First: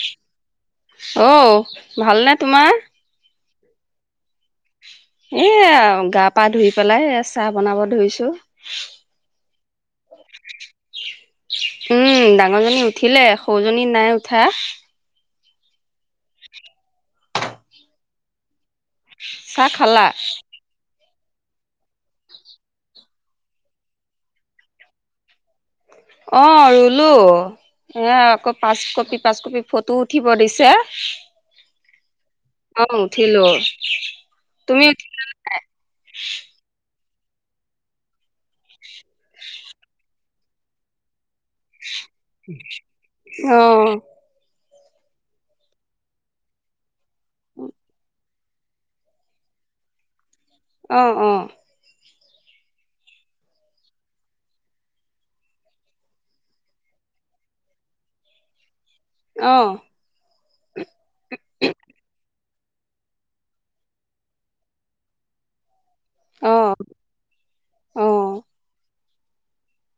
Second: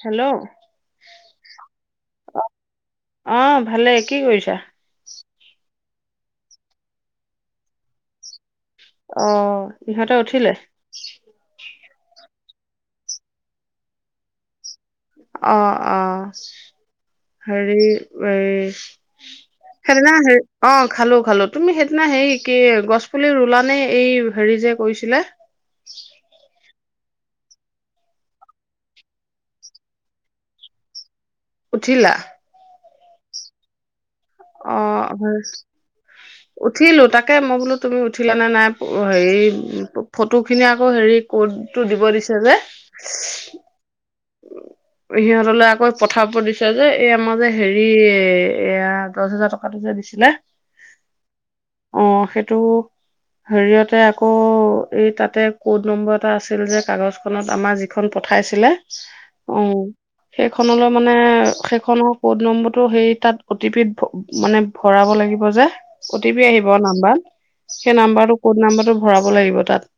Hello. অ ভালনে তোমাৰ? ভালেই। কি কৰিছা? এইয়া গা পা ধুই পেলাই এ চাহ বনাব ধৰিছো। অ ইহঁতে উঠিলে? উম, ডাঙৰ জনী উঠিলে সৰুজনী নাই উঠা। অ, অ হেৰি এই চাহ খালা? সেইদিনা হেৰি অ খালো, খালো তুমি সেইদিনা হেৰি কি গছ পুলি ৰুলা নে? এই হেৰি যে কৰিছিলে। অ ৰু লো এয়া আকৌ পাচ কপি, পাচ কপি ফটো উঠিব দিছে। উঠিলা? অ', উঠিলো। অ তুমি হয় উঠিলো তাক তাকে মই বোলো তুমি উঠিল নে নাই হেৰি ফ ফটোখিনি আকৌ হেৰি ক'তটো দিব দিছে যে অ', সিহঁতলে আকৌ পথাৰ প দিছে যে এই আমাৰ যে হেৰি এ এয়া দছ হেজাৰ টকাটো যে দিছিলে অ অ অ সেইটো হেৰিয়তে আকৌ এই তাতে ক'ড নম্বৰ এটা আছিল যে কাগজখনত আমাৰ যিখন পঠাইছিলে অ' সেইখনলৈ মানে সেইখনৰ কড নম্বৰ তটো সেই তাত অটি পিত মানে ভৰাব লাগিব যে অটি পি আহিব অ', নাম্বাৰ সেই নাম্বাৰটো অ', ক'ত নাম্বাৰটো ভৰাব লাগিব তাত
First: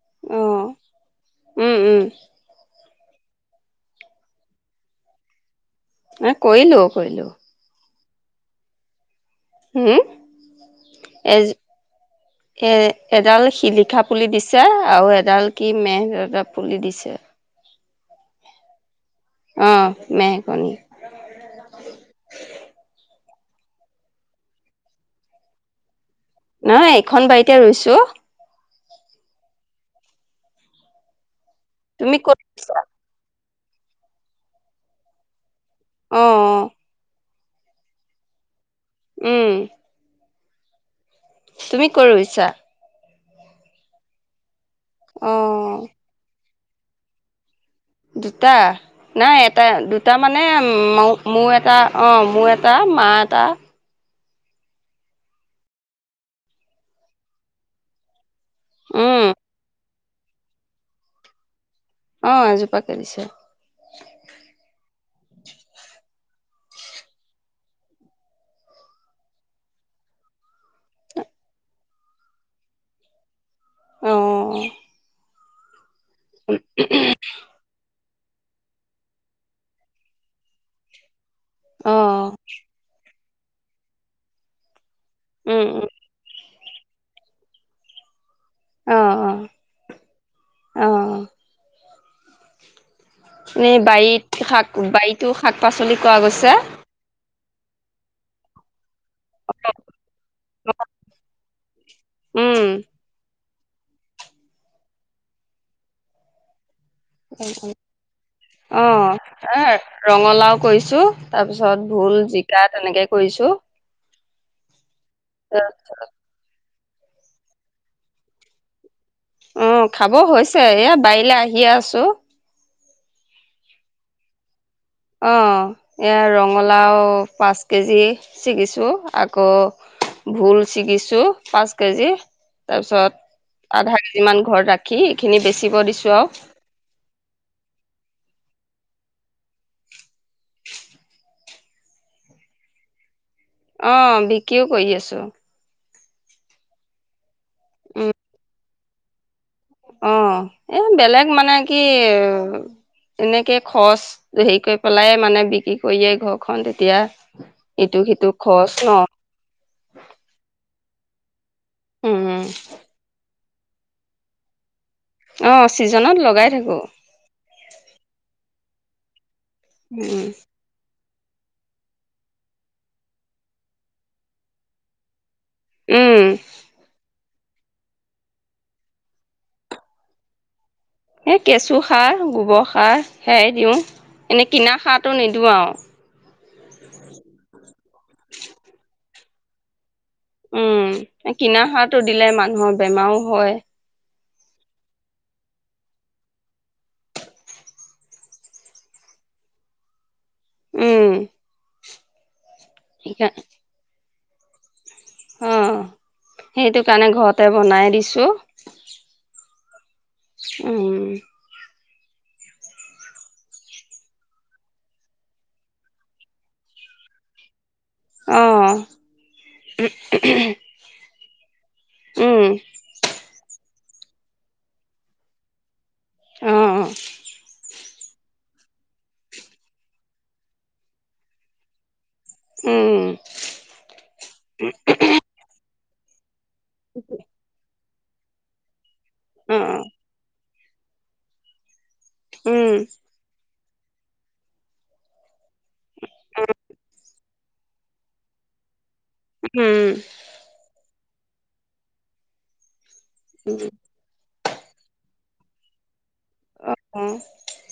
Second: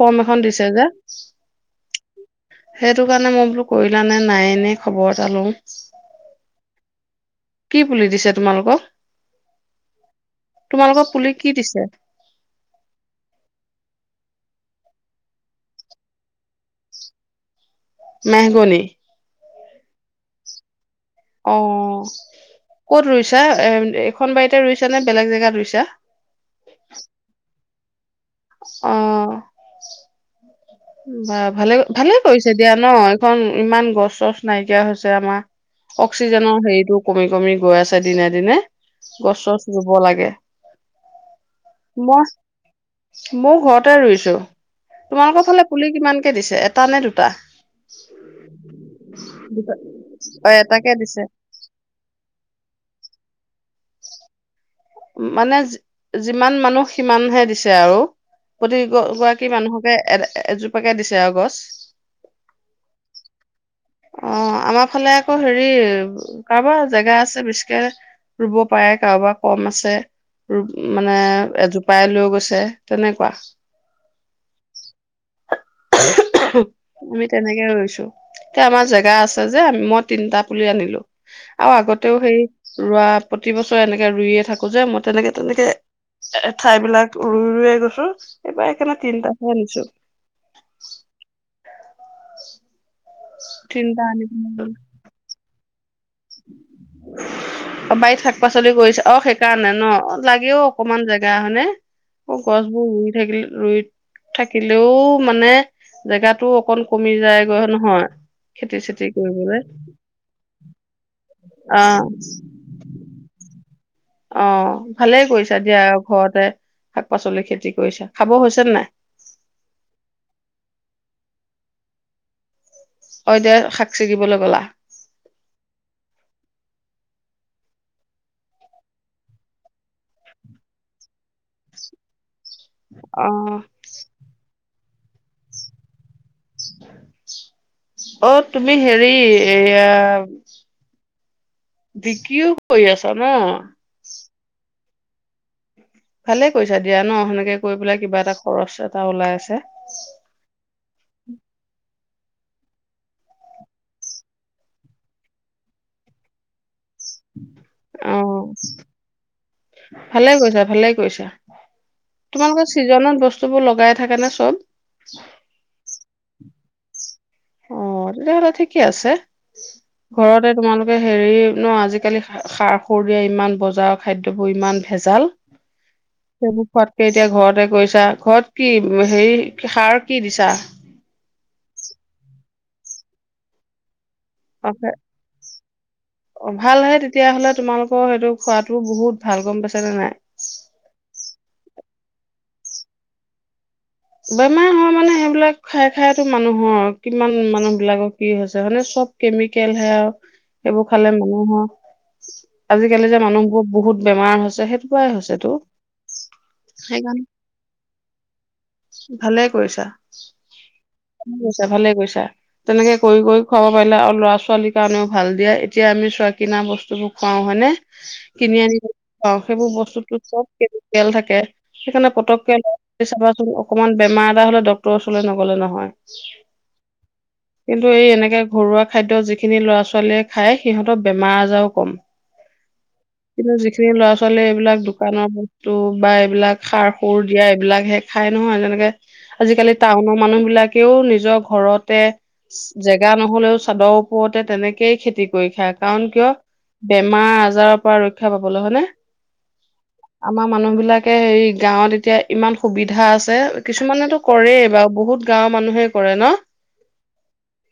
ফৰ্ম এখন দিছে অ', যে সেই উম, উম, সেইটো কাৰণে মই বোলো কৰিল নে নাই এনেই খবৰ এটা লও এ কৰিলো কৰিলো কি বুলি দিছে তোমালোকক উম তোমালোকৰ পুলি এ কি দিছে এ এডাল শিলিখা পুলি দিছে পছা আৰু এডাল কি মেহটা পুলি দিছে মেহগনি অ' মেহগনি অ ক'ত ৰুইছা এ এইখন বাৰীতে ৰুইছা নে বেলেগ জেগাত ৰুইছা নহ এইখন বাৰীতে ৰৰুইছো অ' উ হ ভালে ভালে তুমি ক'ত কৰিছে দিয়া ৰুইছা ন এইখন ইমান গছ চছ নাইকিয়া হৈছে আমাৰ অ অক্সিজেনৰ হেৰিটো কমি কমি গৈ আছে দিনে দিনে গছ উম চছ ৰুব লাগে তুমি কৰ ৰুইছো মই ঘৰতে ৰুইছো অ তোমালোকৰ ফালে কিমানকে দিছে এটা নে দুটা দুটা নাই এটা দুটা মানে অ এটাকে ম দিছে মোৰ এটা অঁ মোৰ এটা মা এটা মানে যিমান মানুহ সিমানহে দিছে আৰু প্ৰতি উম গৰাকী মানুহকে এ এজোপাকে দিছে আৰু গছ আহ এজোপাে দিছে অ আমাৰ ফালে আকৌ হেৰি কাৰোবাৰ জেগা আছে বেছিকে ৰুব পাৰে কাৰোবাৰ কম আছে মানে এজোপাই লৈ গৈছে তেনেকুৱা অ আমি তেনেকে ৰৈছো এতিয়া আমাৰ জেগা আছে যে মই তিনটা পুলি আনিলো আৰু অ আগতেও সেই ৰোৱা প্ৰতি বছৰে এনেকে ৰুয়ে থাকো যে মই তেনেকে উম তেনেকে উম ঠাই বিলাক উৰুই উৰুৱে গৈছো এইবাৰ সেইকাৰণে অ অ তিনিটা আনিছো অ উ ন বাৰীত শাক বাৰীতো শাক শাক পাচলি কৰাোৱা গৈছে অ বাৰ শাক পাচলি গৈছে অ সেইকাৰণে ন লাগেও অকণমান জেগা হয়নেে অ উম গছ বোৰ ই থাকিলে ৰই থাকিলেও মানে জেগাটো অকণ অ চেতি কৰিবলৈ এ ৰঙালাও কৰিছো ছো তাৰ অ পিছত ভুল জিকা তেনেকে কৰিছো অ ভালেই অ কৰিছা দিয়া ঘৰতে শাক পাচলি খেতি কৰিছে খাব হৈছে নে নাই অ খাব হৈছে এ বাৰিলে আহিয়ে আছো অই দে শাক চিগিবলৈ গ'লা অ এয়া ৰঙালাও পাঁচ কেজি ছিগিছো আকৌ ভোল ছিগিছো পাঁচ কেজি তাৰপিছত অ আধা কেজি মান ঘৰত ৰাখ কি এইখিনি বেচিব দিছোঁ আৰু অ তুমি হেৰি এয়া [inaudible] দকিও ক আছা ম কিয় কৰি আছো ভালে কৰিছা দিয়া ন সেনেকে গৈ পেলাই উম কিবা এটা খৰচ ত ওলাই অ এ বেলেগ মানে কি এনেকে খৰচ হেৰি কৰি পেলাই মানে বিক্ৰী কৰিয়ে ঘৰখন তেতিয়া ইটো অ সিটো খৰচ ন ভালে কৈছা ভালে কৈছা উম তোমালোকৰ চিজননৰ বস্তু চবো লগাই থাকে ন চব অ চিজ জনত লগাই থাকো অ তেয়াহ'লে ঠিকেই আছে উম ঘৰতে তোমালোক হেৰি ন আজিকালি সাৰ সুৰ দিয়া ইমান বজাৰ খাদ্যয়বোৰ ইমান ভেজাল উম সেইবোৰ খোৱাতকে এতিয়া ঘৰত ঘতে কৈছা ঘৰত কি হেৰি সাৰ কি দিছা এই কেঁচুসাৰ গোবৰ সাৰ সেয়াই দিওঁ এনেই কিনা সাৰটো নিদিওঁ আৰু অ' ভাল হয় তেতিয়াাহ'লে তোমালোক সেইটো খোৱাতো বহুত ভাল গম পাইছ নে নাই? উম কিনা সাট টো দিলে মানুহৰ বেমাৰও হয় বেমাৰ হয় মানে সেইবিলাক খাই খাইতো মানুহৰ কিমান মানুহ বিিলাকৰ কি হৈছে মানে চব কেমিকেলহে আৰু সেইবোৰ উম খালে মানুহৰ উ আজিকালি যে সেইকাৰণে মানুহবোৰক বহুত বেমাৰ হৈছে সেইটো পৰাই হৈছেতো অ' সেইটো কাৰণে সেইকাৰণে ঘৰতে বনাই দিছো। ভালে কৰিছা উম ভালে কৰিছা ভালে তেনেকে কৰি কৰি খুৱাব পাৰিলে আৰু ল'ৰা ছোৱালীৰ কাৰণনেও ভাল দিয়ে এতিয়া আমি চুৱ কিনা বস্তু বোৰ খুৱাও হয়নে? অ কিনি আন পাওঁ সেইবোৰ বস্তুতো চব তেল থাকে [unintelligible] সেইফালৈ উম পটককে [unintelligible] চাবা [inaudible] অকণমান বেমাৰ এটা হলে ডকক্তৰ ওচৰলৈ নগ'লে নহয়। অ'। কিন্তু এই এনেকে ঘৰুৱা খাদ্য যিখিনি ল'ৰা ছোৱালীয়ে খায় সিহঁতৰ বেমাৰ আজাৰো কম। উম কিন্তু যিখিনি ল'ৰা ছোৱালী এইবিলাক দোকানৰ টোবা এইবিলাক সাৰ সুৰ দিয়া এইবিলাকহে খাই নহয় তেনেকে অ উম আজিকালি টাউনৰ মানুহ বিলাক তেও নিজৰ ঘৰত তে উম জেগা নহলেও চাদৰ ওপৰতে তেনেকে খেতি কৰি খায় কাৰণ কিয় বেমাৰ বজাৰৰ পৰা ৰক্ষা পাবলৈ হয় নে? অ উম উম আমাৰ মানুহ বিলাক তে হেৰি গাঁৱত এতিয়া ইমান সুবিধা [unintelligible] কিছুমানেতো কৰে বাৰু বহুত গাঁৱৰ মানুহে কৰে ন,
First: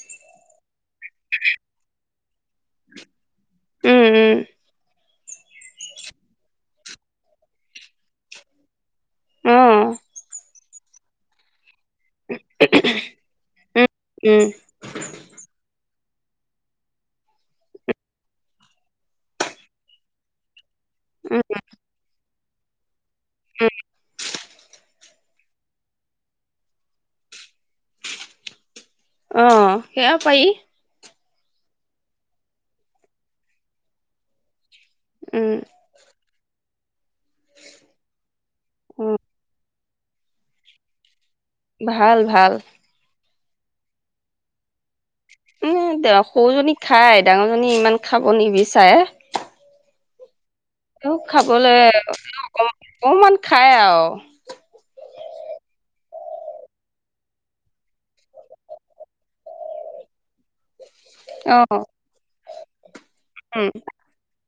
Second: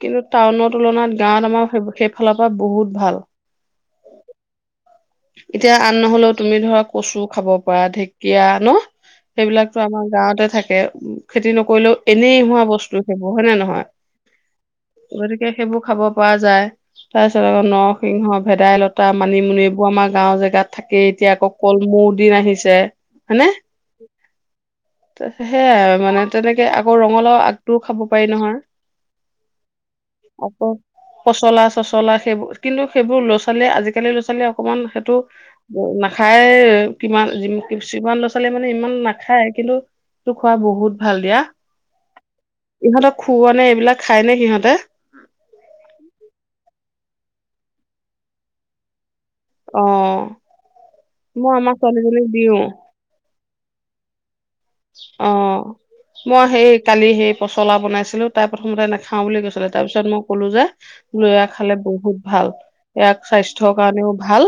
কিন্তু টাউনৰ তুলনাত গাঁৱত আমাৰ [unintelligible] ফালৰ পৰা বহুত ভাল উম উম এতিয়া আন নহলেও তুমি ধৰা কচু খাব পৰা ঢেকীয়া ন? অ সেইবিলাকতো আমাৰ গাঁৱতে থাকে উ খেতি নকৰিলেও এনেই হোৱা বস্তু সেইবোৰ হয় নে নহয়, উম গতিকে সেইবোৰ খাব পোৱা যায় তাৰ পিছত আকৌ নৰসিংহ, ভেদাইলতা, মানিমুনি এইবোৰ আমাৰ গাঁও জেগাত থাকে এতিয়া উম আকৌ কলমৌ দিন আহিছে যে হৈনে [unintelligible] সেয়াই মানে তেনেকে আকৌ ৰঙালাও আগটোও খাব পাৰি নহয়। অ, সেয়া পাৰি। আকৌ পচলা চচলা সেইবোৰ কিন্তু সেইবোৰ ল'ৰা ছোৱালীয়ে আজিকালিৰ ল'ৰা ছোৱালীয়ে অকমান সেইটো উম [unintelligible] খাই কিমান সিমান ল'ৰা ছোৱালীয়ে মানে ইমান নাখায় কিন্তু তটো খোৱা বহুত ভাল দিয়া ভাল ভাল খৱ নে এইবিলাক খাই নে সিহঁতে উ সৰুজনী খাই ডাঙৰ জনী ইমান খাব নিবিচাৰে অ ত মই আমাৰ খাবলৈ ছোৱালীজনীক দিও অক অকমান খাই আওঁ অ মই সেই কালি সেই পচলা বনাইছিলো তাৰ প্ৰথমতে নাখাও বুলি কৈছিলে তাৰ পিছত মোক কলো যে বোলয়া অ খালে বহুত ভাল ইয়াক উম স্বাস্থ্যৰ কাৰণেও ভাল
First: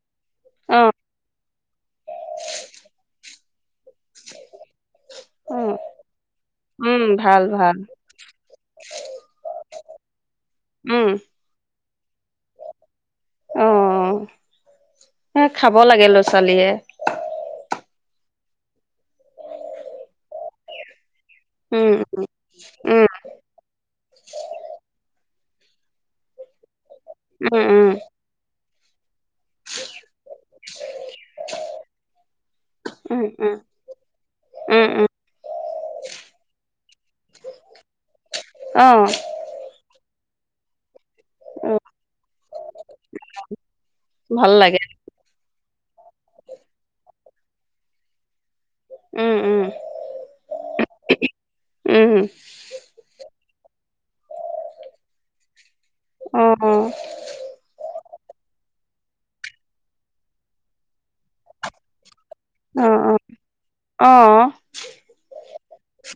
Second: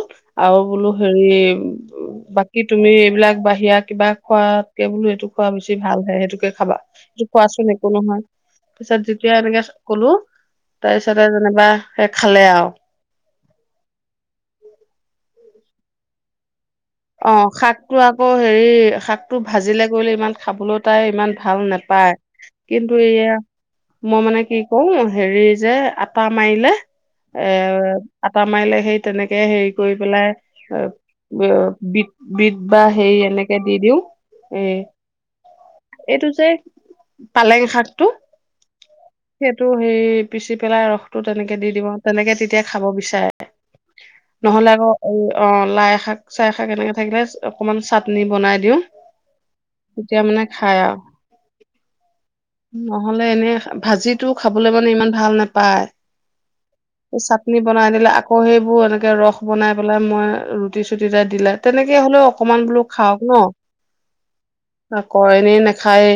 আৰু অ বোলো হেৰি বাকী তুমি এইবিলাক বি দি [unintelligible] কিবা খোৱাত বোলো এইেইটো খোৱা অ বেছি ভাল হে সেইটোকে খাবা উম সেইটো ভাল খোৱাচোন ভাল একো নহয় তাৰিছত যেতিয়া এনেকে কলো উম তাৰপিছতে যেনিবা সেই খালে আৰু অ এ খাব লাগে ল'ৰা ছোৱালীয়ে অ শাকটো আকৌ হেৰি শাকটো ভাজিলে গলে ইমান খাবলৈ তাই ইমান ভাল উম নোপায় কিন্তু উম এয়া মই মানে কি কওঁ হেৰি যে আতা মাৰিলে এ উম আটা মাইলে সেই তেনেকে হেৰি কৰি পেলাই অ' বিট বিধ বা হেৰি উম উম এনেকে দি দিওঁ এ উম উম উম এইটো যে পালেং শাকটো। আহ। সেইটো সেই পিচি পেলাই ৰসতটো তেনেকে দি দিব তেনেকে তেতিয়া খাব বিচাৰে ভাল নহ'লে লাগে আকৌ এই অ' লাই শাক চাইাক কেনেকে থাকিলে অকমান চাটনি বনাই দিওঁ, উম উম তেতিয়া মানে খাই আৰু উম নহলে এনে ভাজিটো খাবলৈ মানে ইমান ভাল নাপায় অ চাটনি বনাই দিলে আকৌ সেইবোৰ এনেকে ৰস বনাই পেলাই মই ৰুটি চ দুইটা দিলা, তেনেকে হলেও অকমান বোলো অ অ খাওক ন? অ'। আ ক এনেই নাখায়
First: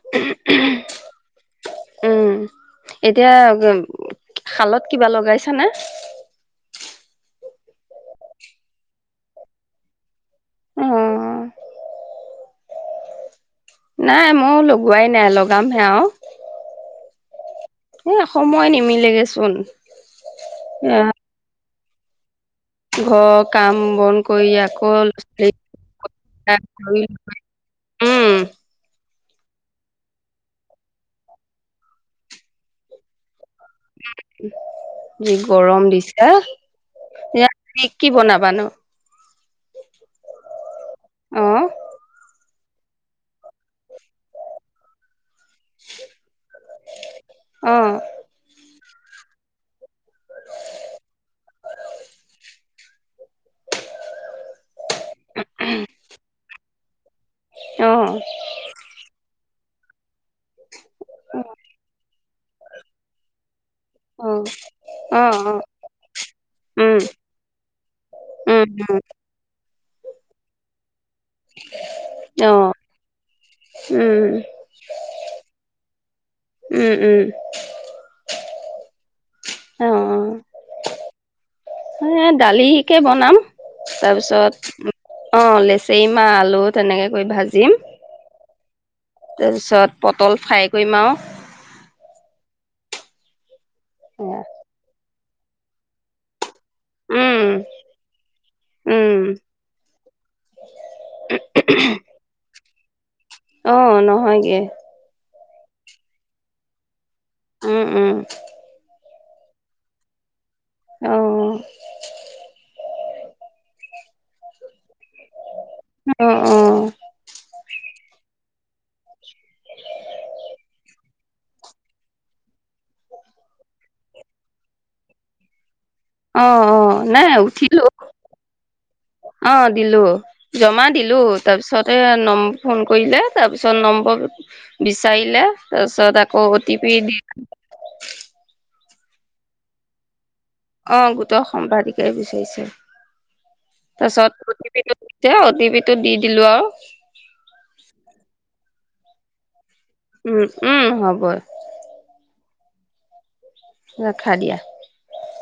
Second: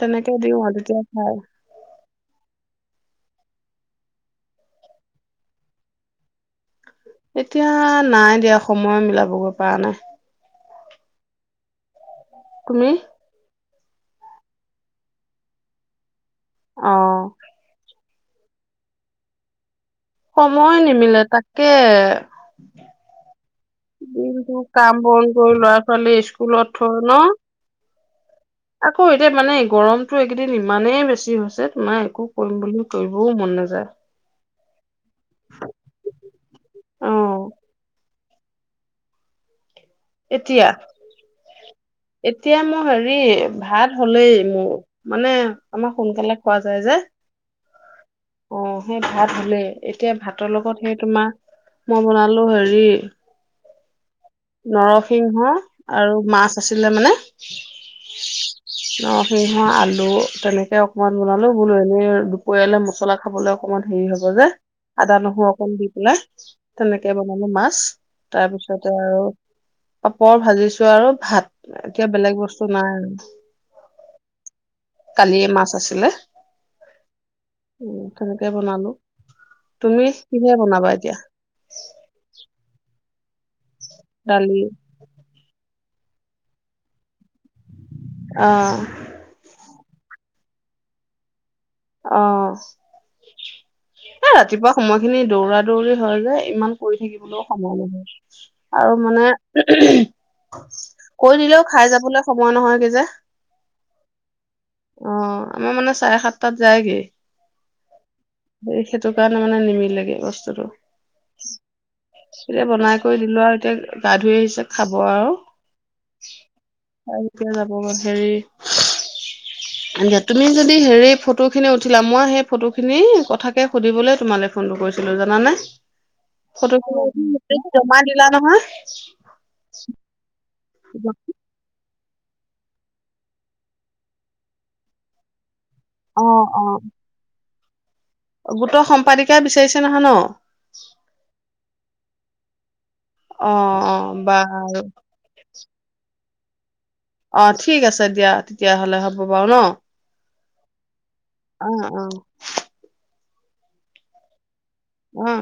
তেনেকে দিওঁ আৰু তেতিয়া খাই। উম এতিয়া শালত কিবা লগাইছ নে? এতিয়া নাই দিয়া সময় মিলাবগৈ পৰা নাই। অ তুমি? নাই মই লগোৱাই নাই লগাম হে আৰু। অ'। এ সময় নিমিলেগেচোন। সময় নিমিলে তাক কে ঘক কাম বন কৰি আকৌ কাম বন কৰি ল'ৰা ছোৱালী স্কুলত থৈ উম। আ এতিয়া মানে গৰমটো এইকেইদিন ইমানেই বেছি হৈছে তোমাৰ একো কৰিম বুলি কও মন নাযায় যি গৰম দিছে। অ'। কি বনাব নো? এতিয়া? এতিয়া মোৰ হেৰি ভাত হলেই মোৰ মানে আমাৰ সোনকালে খোৱা যায় যে অ অ' ভাত হ'লেই। এতিয়া ভাতৰ লগত সেই তোমাৰ মই বনালো হেৰি [inaudible] নৰসিংহ আৰু মাছ আছে ছিলে মানে অ অ' সি ম আলু তেনেকে অকমান বনালো বোলো এনেই পৰিয়ালে মছলা খাবলৈ অকমান হেৰি হব অ যে আদা অ নহৰু অ অকণ দি পেলাই উম তেনেকে বনালো মাছ উম তাৰপিছতে উম আৰু পাপৰ ভাজিছো আৰু ভাত এতিয়া বেলেগ অ বস্তু নাই উম আৰু কালি মাছ আছিলে উম উম উ তেনেকে বনালো অ তুমি কিহে বনাবা এতিয়া নাম দালি তাৰপিছত অঁ লেচু চেইমা আলু তেনেকৈ কৰি ভাজিম অঁ তাৰপিছত পটল ফ্ৰাই কৰিম আৰু আঁহ এ ৰাতিপুৱা সময়ত খিনি দৌৰা দৌৰি হয় যে ইমান কৰি থাকিবলৈও উম সময় নহয় আৰু উম মানে কৰি দিলেও খাই যাবলৈ সময় নহয় যে অঁ নহয়গৈ অ আমাৰ মানে চাৰে সাতটাত যায়গে উম উম সেইটো কাৰণে মানে নিমিলেগৈ বস্তু অ বনাই কৰি দিলো আৰু এতিয়া গা ধুই আহিছে খাব আৰু অঁ অঁ বহুত হেৰি অঁ তুমি যদি হেৰি ফটো খিনি উঠিলা মই সেই ফটো খিনি কথাকে সুধিবলৈ তোমালৈ ফোনটো কৰিছিলো জানে অঁ অঁ নাই উঠিলো দিলা নহয় অঁ দিলো জমা দিলো তাৰ পিছত তাতে নম ফোন কৰিলে তাৰপিছত নম্বৰ বিচাৰিলে তাৰ পাছত অ আকৌ অ অতিপি দিলো পালিকা বিচাৰিছে নহয় ন অ গোটৰ সম্পাদিকাই বিচাৰিছে অ তাৰ বা পাছত অ তি পি তেওঁ দিবিতো দি দিলো আৰু অঁ ঠিক আছে দিয়া তেতিয়াহলে হ'ব বাৰু ন উম উম হ'ব অঁ অঁ অঁ ৰাখা দিয়া অ